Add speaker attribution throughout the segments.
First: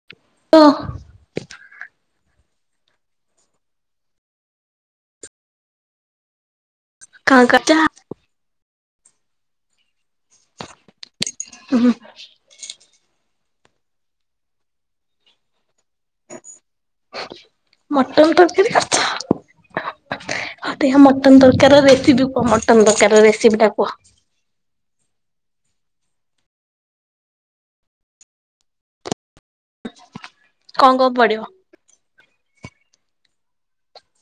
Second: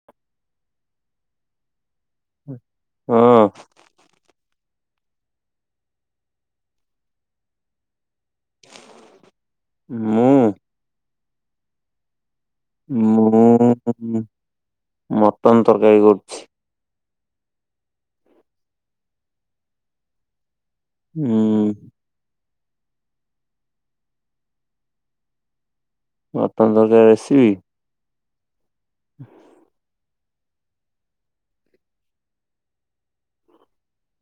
Speaker 1: [unintelligible]
Speaker 2: ହଁ!
Speaker 1: କଣ କରୁଚ?
Speaker 2: ମୁଁ
Speaker 1: ହୁଁ!
Speaker 2: ମୁଁ ମଟନ ତରକାରୀ କରୁ
Speaker 1: ମଟନ କରୁଥିଲ। ହଉ ଦେଖିବା ମଟନ୍ ତରକାରି ର
Speaker 2: ହୁଁ
Speaker 1: ରେସିପି କୁହ ମଟନ ତରକାରି ର ରେସିପିଟା କୁହ
Speaker 2: ମଟନ ତରକାରୀ ରେସିିବି। [unintelligible]
Speaker 1: କଣ କଣ ପଡିବ?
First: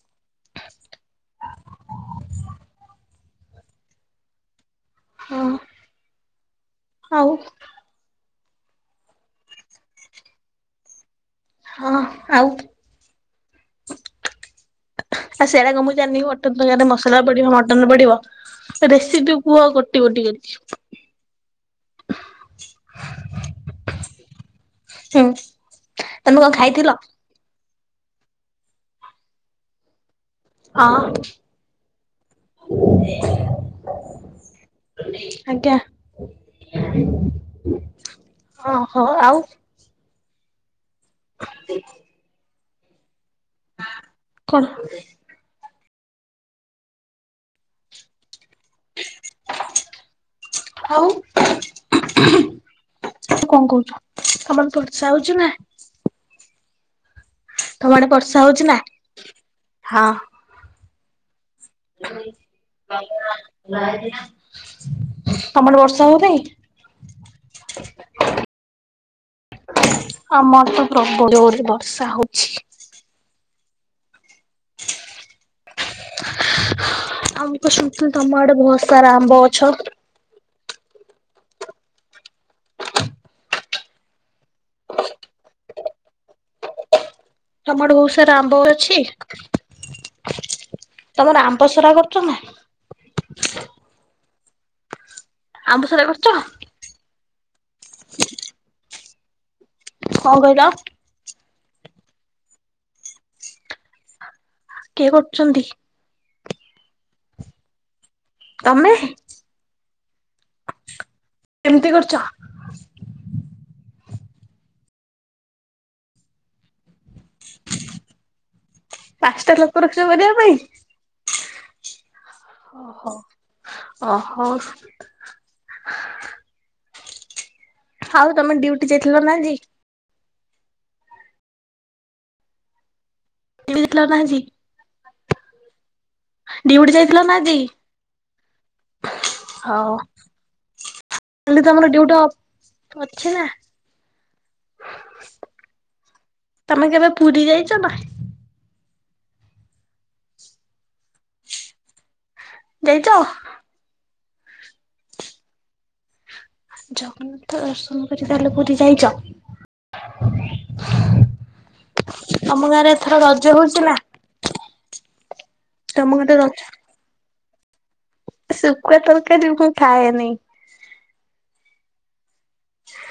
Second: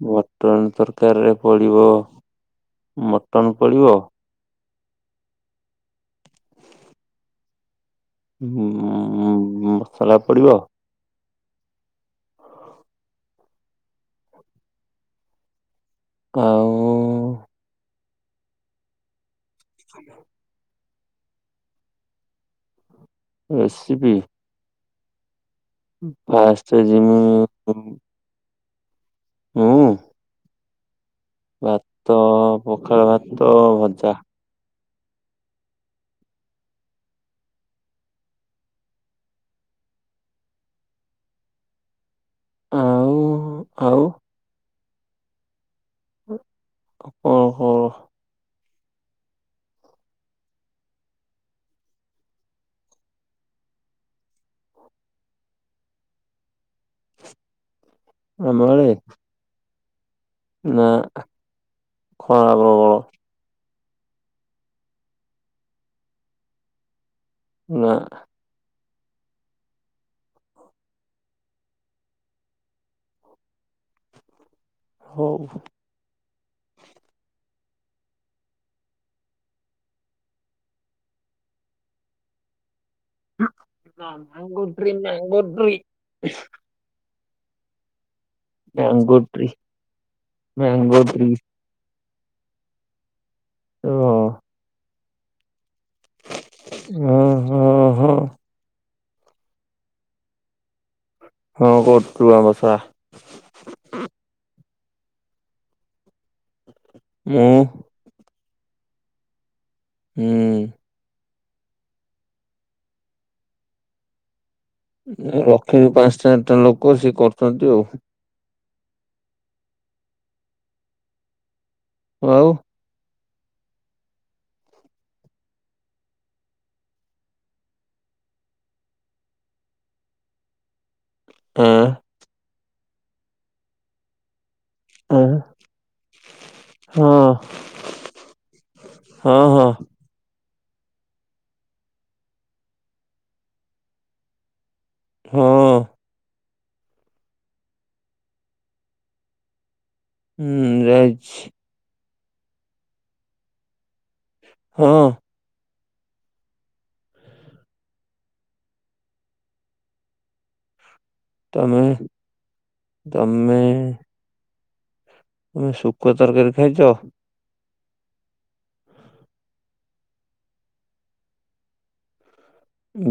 Speaker 2: ମଟନ ତରକାରି ରେ ପଡ଼ିବ ମଟନ ପଡ଼ିବ।
Speaker 1: ହୁଁ ଓ
Speaker 2: ମସଲା ପଡିବ।
Speaker 1: ହଁ ଆଉ ଆଉ ସେରାକ ମୁଁ ଜାଣିନି କି ମଟନ
Speaker 2: ଆଉ
Speaker 1: ତରକାରୀ ରେ ମସଲା ପଡିବ ମଟନ ପଡିବ ରେସିପି ଉ କୁଅ ଗୋଟି ଗୋଟି କରିକି।
Speaker 2: ରେସିପି।
Speaker 1: ହୁଁ। ତମେ କଣ
Speaker 2: ଫାଷ୍ଟ
Speaker 1: ଖାଇଥିଲ?
Speaker 2: ଜିମି ମୁ ମୁଁ।
Speaker 1: ଅଁ
Speaker 2: ଭାତ ପଖାଳ ଭାତ ଭଜା।
Speaker 1: ଆଜ୍ଞା ଅହ ଆଉ [unintelligible]
Speaker 2: ଆଉ ଆଉ
Speaker 1: କଣ?
Speaker 2: କଣ କଣ?
Speaker 1: ଆଉ ତୁ କଣ କହୁଚୁ ତମର ସବୁ ସାଉଚି ନାଁ? ତମ ଆଡେ ବର୍ଷା
Speaker 2: ଆମ
Speaker 1: ହଉଛି ନା?
Speaker 2: ନାଁ।
Speaker 1: [unintelligible] ତମ ଆଡେ ବର୍ଷା ହଉ ନାଇ?
Speaker 2: ନାଁ।
Speaker 1: ଆମର ତ ପ୍ରବଳ ଜୋରେ ବର୍ଷା ହଉଚି।
Speaker 2: ଦୁଁ।
Speaker 1: ଆଉ ମୁ କଣ ଶୁଣିଥିଲି ତମ ଆଡେ ଭହୁତ ସାରା ଆମ୍ବ ଗଛ?
Speaker 2: Mango tree mango tree.
Speaker 1: ତମଆଡେ ଭୋଉତ ସାରା ଆମ୍ବ ଅଛି
Speaker 2: ମ୍ୟାଙ୍ଗୋ ଟ୍ରି ମ୍ୟାଙ୍ଗୋ ଟ୍ରି
Speaker 1: ତମର ଆମ୍ ଦଶରା କରୁଚ ନା?
Speaker 2: ଏ ଅ
Speaker 1: ଆମ୍ବସୋରା କରିଚ ନାଁ?
Speaker 2: ହଁ। ହଁ ହଁ
Speaker 1: କଣ କହିଲ?
Speaker 2: ହଁ କହୁତୁରୁୁ ଆମ୍ବ ସୋଆ
Speaker 1: କିଏ କରୁଚନ୍ତି?
Speaker 2: ମୁଁ।
Speaker 1: ତମେ
Speaker 2: ହୁଁ।
Speaker 1: କେମିତି କରୁଚ?
Speaker 2: ରଖିଚୁ ପାଞ୍ଚ ଚାରିଟା ଲୋକ ସିଏ କରୁଚନ୍ତି ଆଉ।
Speaker 1: ପାଞ୍ଚଟା ଲୋକ ରଚ କରିବା ପାଇଁ।
Speaker 2: ଆଉ।
Speaker 1: ଓହୋ ଓହୋ। ହାଉ ତମେ ଡିୟୁଟି ଯାଇଥିଲ ନା ଆଜି?
Speaker 2: ଆଁ।
Speaker 1: ଡିୟୁଟି ଯାଇଥିଲ ନା ଆଜି
Speaker 2: ଆଁ ଆଁ
Speaker 1: ଡିୟୁଟି
Speaker 2: ହଁ
Speaker 1: ଯାଇଥିଲ ନା ଆଜି?
Speaker 2: ହଁ ହଁ
Speaker 1: ହଉ। କାଲି ତମର ଡିୟୁଟଅପ ଅଛିନା?
Speaker 2: ହଁ।
Speaker 1: ତମେ କେବେ ପୁରୀ ଯାଇଛନା?
Speaker 2: ହୁଁ ଯାଇଛି।
Speaker 1: ଯାଇଛ?
Speaker 2: ହୁଁ।
Speaker 1: ଜଗନ୍ନାଥ ଦର୍ଶନ କରି ତାହେଲେ ପୁରୀ ଯାଇଛ?
Speaker 2: ତମେ
Speaker 1: ତମ ଗାଁରେ ଏଥର ରଜ
Speaker 2: ତମେ
Speaker 1: ହୋଉଛି ନା?
Speaker 2: ତମେ
Speaker 1: ତମ
Speaker 2: ଶୁକୁଆ ତରକାରୀ ଖାଇଛ?
Speaker 1: ଶୁକୁଆ ତରକାରୀ ମୁଁ ଖାଏନି।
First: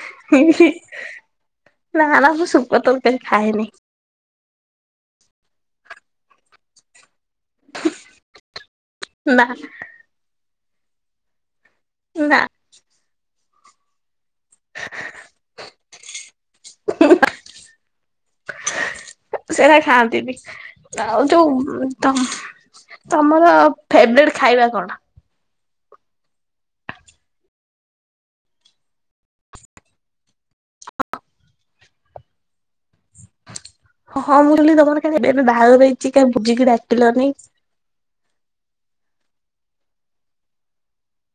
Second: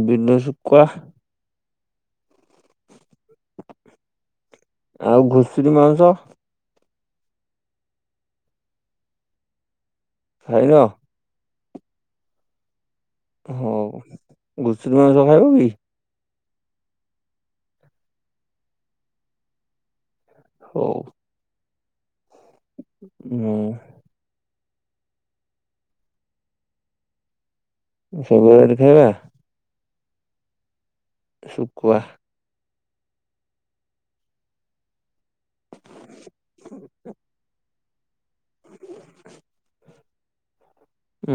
Speaker 2: ବିଲ
Speaker 1: ହୁଁ ହୁଁ
Speaker 2: ଶୁଖୁଆ
Speaker 1: ନା ନା ମୁଁ ସୁକୁଆ ତରକାରି ଖାଏନି।
Speaker 2: ଆଉ ଘୁଷୁରୀ ମାଉସ?
Speaker 1: ନା ନା।
Speaker 2: ଖାଇନ?
Speaker 1: ନା।
Speaker 2: ହୋଉ ଘୁଷୁରି ମାଉଁସ ଖାଇବ କି?
Speaker 1: ସେରା ଖାଆନ୍ତିନି।
Speaker 2: ହଉ
Speaker 1: ଆଉ ଯୋଉ ତ ତମର
Speaker 2: ହୁଁ
Speaker 1: ଫେବରେଟ୍ ଖାଇବା କଣ?
Speaker 2: ଫେବେରେଟ୍ ଖାଇବା ସକୁଆ।
Speaker 1: ହଁ ମୁଁ କହିଲି ତମର କାଳେ ଏବେ ଏବେ ବାହାହର ହେଇଛି କାଇଁ ଭୁଝିକି ଡାକିଲନି।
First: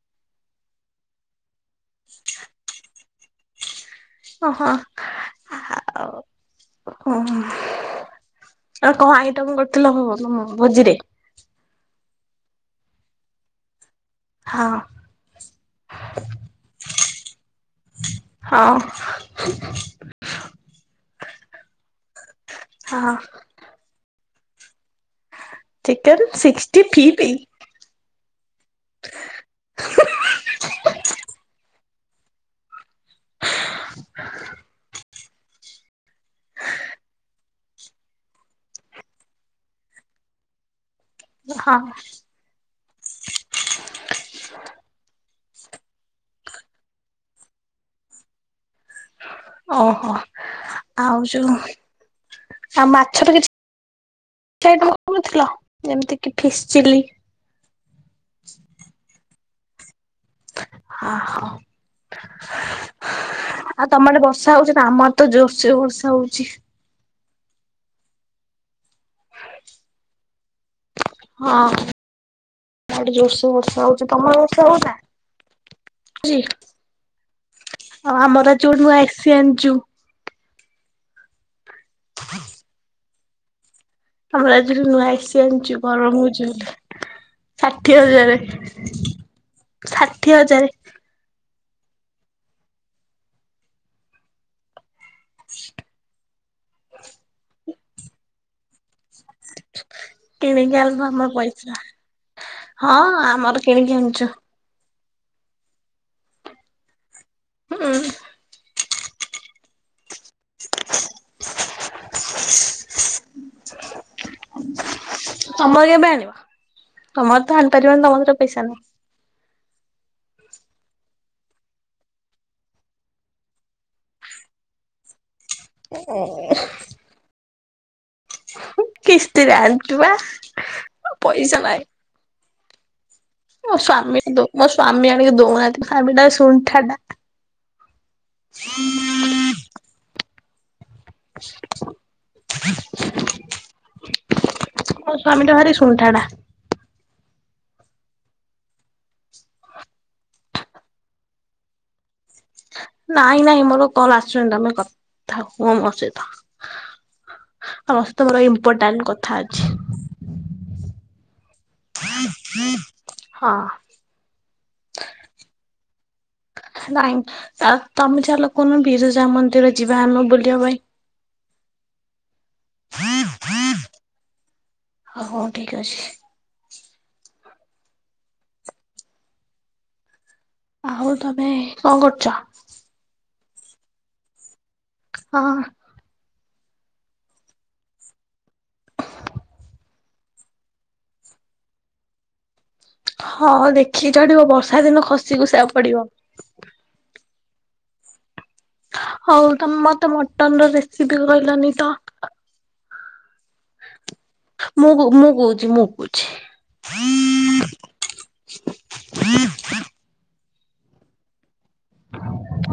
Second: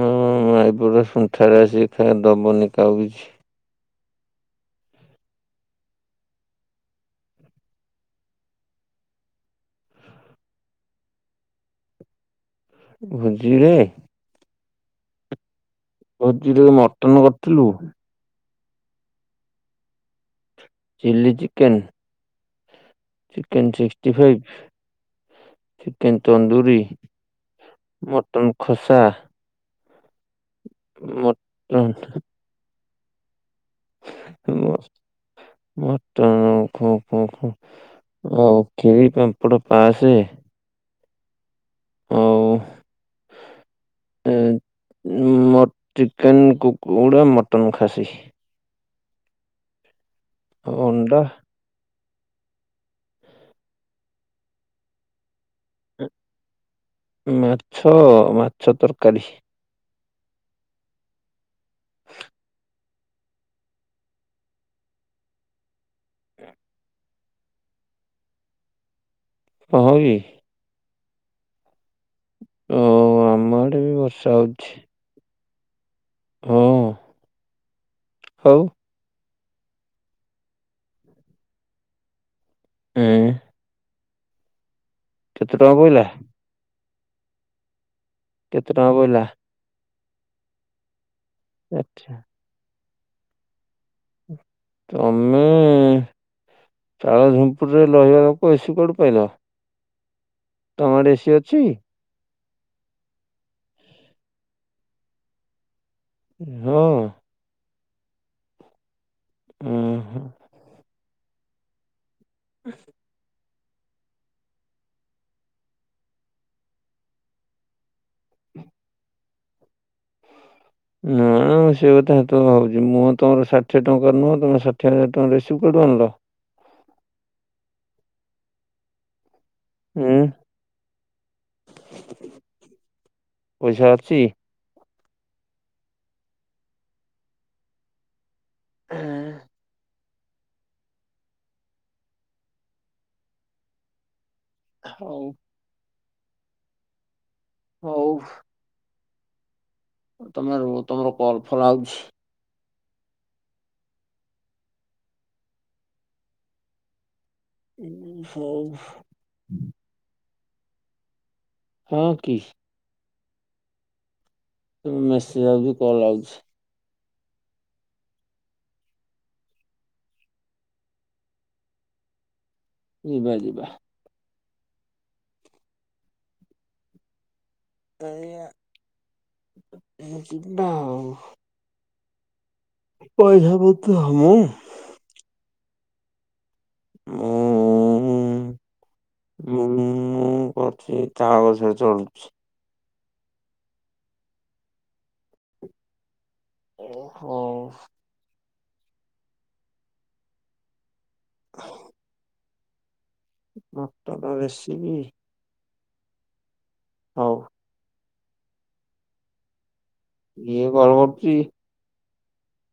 Speaker 2: ମୁଁ ମାଇପ ଟା ସୁଣ୍ଠା ଟା ସିଏ ଖା ଦବନି କାଆକୁ କିଛି।
Speaker 1: ଓହୋ ଆଉ ଓ ଆଉ କଣ ଆଇଟମ କରିଥିଲ ହ ତମ ଭୋଜିରେ?
Speaker 2: ଭୋଜିରେ?
Speaker 1: ହଁ।
Speaker 2: ଭୋଜିରେ ମଟନ କରିଥିଲୁ।
Speaker 1: ହଁ।
Speaker 2: Chilli chicken.
Speaker 1: ହଁ।
Speaker 2: Chicken sixty five chicken tandoori.
Speaker 1: Sixty five
Speaker 2: mutton ଖୋସା ମଟନ୍ ମଟନ ଆଉ କ୍ଷୀରି ପାମ୍ପଟ ପାସେ
Speaker 1: ହଁ।
Speaker 2: ଆଉ ମ ଚିକେନ୍ କୁକୁଡ଼ା ମଟନ୍ ଖାସି।
Speaker 1: ଓହୋ ଆଉ
Speaker 2: ଅଣ୍ଡା
Speaker 1: ଯୋଉ ଆଉ ମାଛ ରେ କିଛି [unintelligible] କହୁଥିଲ ଯେମିତି କି ଫିସ୍ ଚିଲି।
Speaker 2: ମାଛ, ମାଛ ତରକାରୀ।
Speaker 1: [unintelligible] ଆଉ ତମ ଆଡ଼େ ବର୍ଷା ହଉଛି ନା ଆମର ଆଡ଼େ ତ ଜୋରସେ ବର୍ଷା ହଉଛି।
Speaker 2: ହଁ, ହଁକି।
Speaker 1: ହଁ, ଆମ
Speaker 2: ଓ
Speaker 1: ଆଡ଼େ ଜୋରସେ
Speaker 2: ଆମ ଆଡେ
Speaker 1: ବର୍ଷା
Speaker 2: ବି
Speaker 1: ହଉଛି, ତମ ଆଡ଼େ ବର୍ଷା ହଉଛି ନା? ଚି,
Speaker 2: ହଁ
Speaker 1: ଆଉ ଆମର
Speaker 2: ହଉ
Speaker 1: ଆଜି ଗୋଟେ ନୂଆ ଏସି ଆଣିଚୁ।
Speaker 2: ହଁ
Speaker 1: [inaudible]
Speaker 2: ହୁଁ
Speaker 1: ଆମର ଆଜି ନୂଆ ଏସି
Speaker 2: କେତେ
Speaker 1: ଆଣିଚୁ
Speaker 2: ଟଙ୍କା ପଇଲା
Speaker 1: ଗରମ ହଉଛି ବୋଲି, ଷାଠିଏ ହଜାର।
Speaker 2: କେତେ ଟଙ୍କା ପଇଲା?
Speaker 1: ଷାଠିଏ ହଜାର।
Speaker 2: ଆଚ୍ଛା। ତମେ ଚାଳ ଝୁମ୍ପୁଡ଼ିରେ ରହିବା ଲୋକ, ଏସି କୁଆଡୁ ପାଇଲ?
Speaker 1: କିଣିକି
Speaker 2: ତମ
Speaker 1: ଆଣିଲୁ
Speaker 2: ଆଡେ
Speaker 1: ଆମର
Speaker 2: ଏସି ଅଛି
Speaker 1: ପଇସା। ହଁ ଆମର କିଣିକି ଆଣିଚୁ।
Speaker 2: ହୁଁ
Speaker 1: ହୁଁ
Speaker 2: ଉଁ, ହୁଁ।
Speaker 1: [inaudible]
Speaker 2: [unintelligible]
Speaker 1: [inaudible] ତମର କେବେ ଆଣିବ? ତମର ତ ଆଣିପାରିବନି ତମ କତିରେ ପଇସା ନାହିଁ।
Speaker 2: ନାଁ ନାଁ ମୁ ସେଇ କଥା ହେତଳୁ ଭାବୁଛି ମୁଁ ତମର ଷାଠିଏ ଟଙ୍କା ନୁହଁ ତମେ ଷାଠିଏ ହଜାର ଟଙ୍କାର ଏସି କୁଆଡୁ ଆଣିଲ?
Speaker 1: [inaudible] କିସ୍ତିରେ ଆଣିିଚୁ ପା
Speaker 2: ଉଁ
Speaker 1: ପଇସା ନାହିଁ। ମୋ
Speaker 2: ପଇସା ଅଛି
Speaker 1: ସ୍ଵାମୀକି ଦଉ, ମୋ ସ୍ଵାମୀ ଆଣିକି ଦଉନାହାନ୍ତି, ସ୍ଵାମୀଟା ଶୁଣ୍ଠାଟା।
Speaker 2: ଏଁ,
Speaker 1: [inaudible] [inaudible] ମୋ
Speaker 2: ହଉ
Speaker 1: ସ୍ଵାମୀଟା ଭାରି ଶୁଣ୍ଠାଟା।
Speaker 2: ହଉ। ତମେ ରୁହ ତମର କଲ୍ ଫଲ୍ ଆଉଛି।
Speaker 1: ନାଇଁ ନାଇଁ ମୋର କଲ୍ ଆସୁନି ତମେ କଥା ହୁଅ ମୋ ସହିତ। ତମ
Speaker 2: ଉଁ,
Speaker 1: ସହିତ ମୋର
Speaker 2: ହଉ
Speaker 1: ଇମ୍ପୋର୍ଟାଣ୍ଟ କଥା ଅଛି।
Speaker 2: ହଁ କି
Speaker 1: ହଁ
Speaker 2: ମେସେଜ୍ ଆଉଚି କଲ୍ ଆଉଛି।
Speaker 1: ନାଇଁ ଆଉ ତମେ ଚାଲ କୁଉନ୍ନ ବିରଜା ମନ୍ଦିର ଯିବା ଆମେ ବୁଲିବା ପାଇଁ।
Speaker 2: ଯିବା, ଯିବା।
Speaker 1: ହ ହଉ ଠିକ୍ ଅଛି।
Speaker 2: [unintelligible] ମୁ ଯିବି, ନାଁ।
Speaker 1: ଆଉ ତମେ କଣ କରୁଚ?
Speaker 2: ପଇସା ବହୁତ, ମୁଁ?
Speaker 1: ହଁ।
Speaker 2: ମୁଁ। ମୁଁ କରୁଚି ତା ଗଛରେ ଚଳୁଛି।
Speaker 1: ହଁ ଦେଖିକି ଚଢିବ ବର୍ଷା ଦିନ ଖସି ଖୁସା ପଡିବ।
Speaker 2: ଓହୋ।
Speaker 1: ହୋଉ ତ ମତେ ମଟନ ର ରେସିପି କହିଲାନି ତ।
Speaker 2: ମଟନ
Speaker 1: ମୁଁ
Speaker 2: ରେସିପି
Speaker 1: କହୁ ମୁଁ କହୁଛି ମୁଁ କହୁଛି।
Speaker 2: ହୋଉ। ଇଏ କଲ୍ କରୁଚି।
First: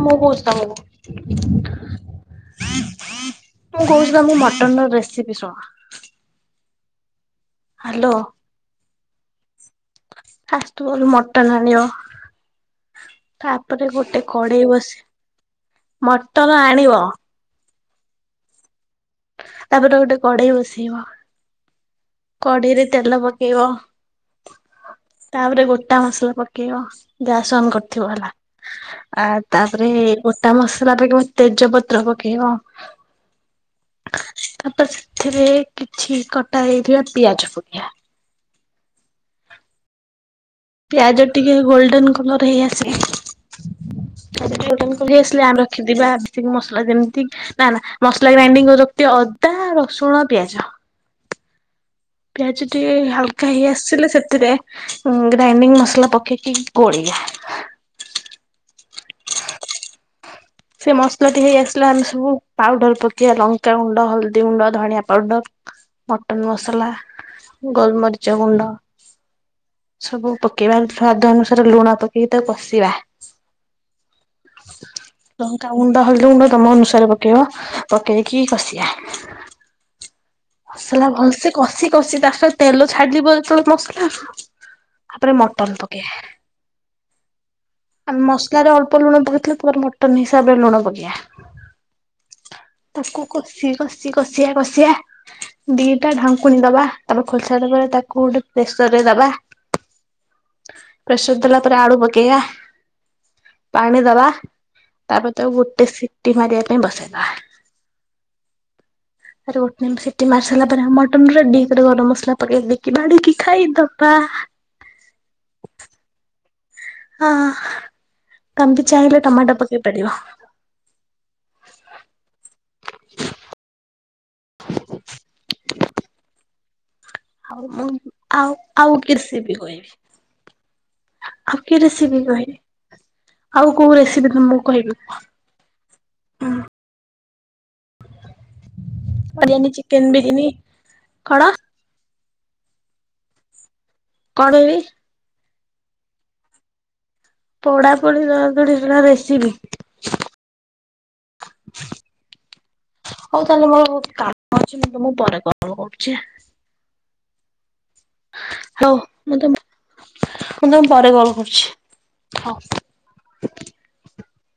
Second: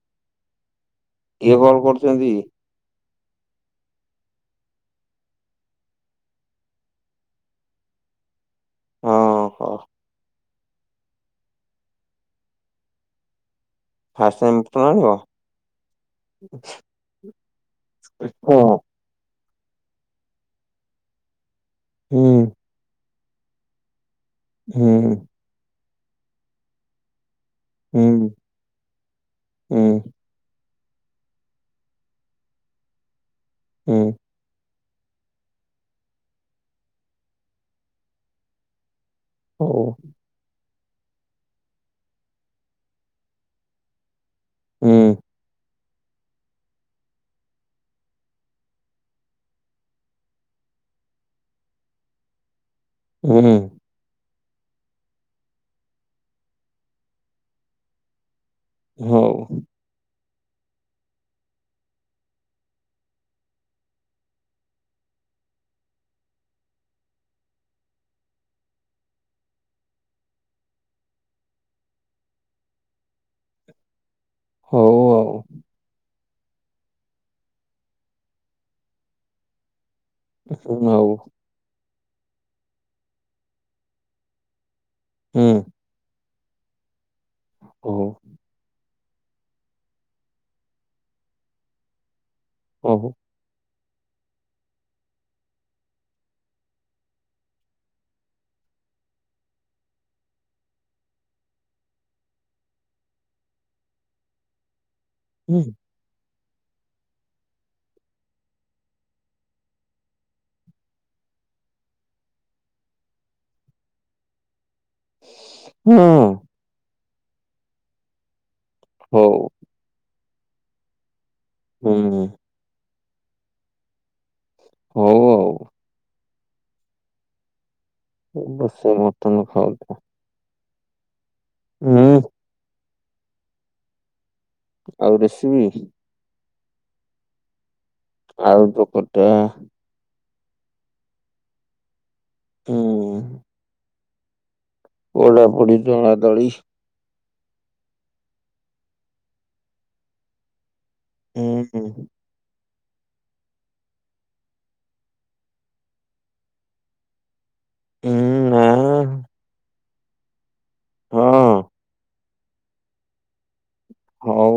Speaker 1: ମୁଁ କହୁଛି ତମକୁ।
Speaker 2: ଇଏ କଲ୍ କରୁଛନ୍ତି?
Speaker 1: ମୁଁ କହୁଛି ପା ମୁଁ ମଟନ ର ରେସିପି ଶୁଣ? ହ୍ୟାଲୋ।
Speaker 2: ଅଁ ହୋ।
Speaker 1: ଫାଷ୍ଟ କୋଉଠୁ ମଟନ୍ ଆଣିବ। ତାପରେ ଗୋଟେ
Speaker 2: ଫାଷ୍ଟ ଟାଇମ୍
Speaker 1: କଡେଇ
Speaker 2: ମଟନ
Speaker 1: ବସି
Speaker 2: ଆଣିବ
Speaker 1: ମଟର ଆଣିବ।
Speaker 2: ହଁ।
Speaker 1: ତାପରେ ଗୋଟେ କଡେଇ ବସେଇବ।
Speaker 2: ହୁଁ
Speaker 1: କଡେଇ ରେ ତେଲ ପକେଇବ।
Speaker 2: ହୁଁ।
Speaker 1: ତାପରେ ଗୋଟା ମସଲା ପକେଇବ ଗ୍ୟାସ ଅନ୍ କରିଥିବ
Speaker 2: ହୁଁ
Speaker 1: ହେଲା ଆ
Speaker 2: ହୁଁ
Speaker 1: ତାପରେ ଗୋଟା ମସଲା ଫିକିବ ତେଜପତ୍ର ପକେଇବ।
Speaker 2: ହୁଁ।
Speaker 1: ତାପରେ ସେଥିରେ କିଛି କଟା ହେଇଥିବା ପିଆଜ ପକେଇବା।
Speaker 2: ହୁଁ।
Speaker 1: ପିଆଜ ଟିକେ ଗୋଲଡେନ କଲର ହେଇ ଆସିଲେ ଗୋଲଡେନ୍
Speaker 2: ହୁଁ
Speaker 1: କରି ଆସିଲେ ଆମର ରଖିିବା ବିପିନ୍ ମସଲା ଯେମିତି ନା ନା ମସଲା ଗ୍ରାଇଣ୍ଡିଙ୍ଗ କରି ରଖିଦିଅ ଅଦା, ରସୁଣ, ପିଆଜ। ପିଆଜ ଟିକେ ହାଲକା
Speaker 2: ହୁଁ
Speaker 1: ହେଇ ଆସ୍ ସିଲେ ସେଥିରେ ଗ୍ରାଇଣ୍ଡିଙ୍ଗ ମସଲା ପକେଇକି ଗୋଳିଆ।
Speaker 2: ହୋଉ।
Speaker 1: ସେ ମସଲାଟି ହେଇ ଆସିଲା ଆମେ ସବୁ ପାଉଡର ପକେଇବା ଲଙ୍କା ଗୁଣ୍ଡ, ହଳଦୀ ଗୁଣ୍ଡ, ଧଣିଆ ପାଉଡର। ମଟନ୍ ମସଲା, ଗୋଲମରିଚ ଗୁଣ୍ଡ। ସବୁ ପକେଇବା ସ୍ଵାଦ ଅନୁସାରେ ଲୁଣ ପକେଇକି ତା କସିବା।
Speaker 2: ହଉ ଆଉ
Speaker 1: ଲଙ୍କା ଗୁଣ୍ଡ, ହଳଦି ଗୁଣ୍ଡ, ତମ ଅନୁସାରେ ପକେଇବ ପକେଇକି କଷିବା।
Speaker 2: ହଉ
Speaker 1: ମସଲା ଭଲସେ କଷି କଷି ତା ସହିତ ତେଲ ଛାଡିିବ ଯେତେବେଳେ ମସଲା କୁ। ତାପରେ
Speaker 2: ହୁଁ
Speaker 1: ମଟନ ପକେଇବା।
Speaker 2: କୁହ?
Speaker 1: ଆମ ମସଲାରେ ଅଳ୍ପ ଲୁଣ ପକେଇଥିଲେ ପରେ ମଟନ ହିସାବରେ ଲୁଣ ପକେଇବା।
Speaker 2: ହଉ
Speaker 1: ତାକୁ କଷି କଷି କଷିଆ କଷିଆ। ଦିଟା ଢାଙ୍କୁଡ଼ି ଦବା ତାପରେ ଖୋଲସାରିଲା ପରେ ତାକୁ ଗୋଟେ ପ୍ରେସର ରେ ଦବା। ପ୍ରେସର ଦେଲା ପରେ ଆଳୁ ପକେଇବା ପାଣି ଦବା। ତାପରେ ତାକୁ
Speaker 2: ହୁଁ
Speaker 1: ଗୋଟେ ସିଟି ମାରିବା ପାଇଁ ବସେଇଦବା। ରୁ ସିଟି ମାରି ସାରା ପରେ ମଟନ ରେଡି ତା ପରେ ଗରମ ମସଲା ପକେଇକି ଦେଇକି ବାଡିକି ଖାଇଦବା।
Speaker 2: ହଁ
Speaker 1: ହଁ ତମେ ବି ଚାହିଁଲେ
Speaker 2: ହଉ
Speaker 1: ଟମାଟୋ ପକେଇ ପାରିବ।
Speaker 2: ହୁଁ ହୁଁ।
Speaker 1: [inaudible] ହ [inaudible]
Speaker 2: ହଉ। ହଉ।
Speaker 1: ହଉ ମୁଁ ଆଉ
Speaker 2: ଅବଶ୍ୟ
Speaker 1: ଆଉ
Speaker 2: ମଟନ
Speaker 1: କେତେ ବି କହିବି।
Speaker 2: ଖାଉଥା
Speaker 1: ଆଉ କିଏ
Speaker 2: ହୁଁ
Speaker 1: ରେସିପି କହିବି ଆଉ କୋଉ ରେସିପି ତମକୁ କହିବି
Speaker 2: ଆଉ ରେସିପି ଆଳୁ ତରକାରୀ?
Speaker 1: ହାରିଆନି ଚିକେନ ବିରିୟାନୀ କଣ?
Speaker 2: ହୁଁ।
Speaker 1: କଣ ହେବି?
Speaker 2: ପୋଡା ପୋଡି ଦଳା ଦଳି।
Speaker 1: ପୋଡା ପୋଡି ଦଳା ଦଳି ହେଗୁଡା ରେସିପି?
Speaker 2: ହୁଁ ହୁଁ
Speaker 1: [inaudible] ହଉ ତାହେଲେ ମୋର ବହୁତ କାମ ଅଛି ମୁଁ ତୁମକୁ ପରେ କଲ୍ କରୁଛି।
Speaker 2: ନା
Speaker 1: ହଉ ମୁଁ ତୁମକୁ ମୁଁ ପରେ କଲ
Speaker 2: ହଁ
Speaker 1: କରୁଛି। ହଉ।
Speaker 2: ହଉ।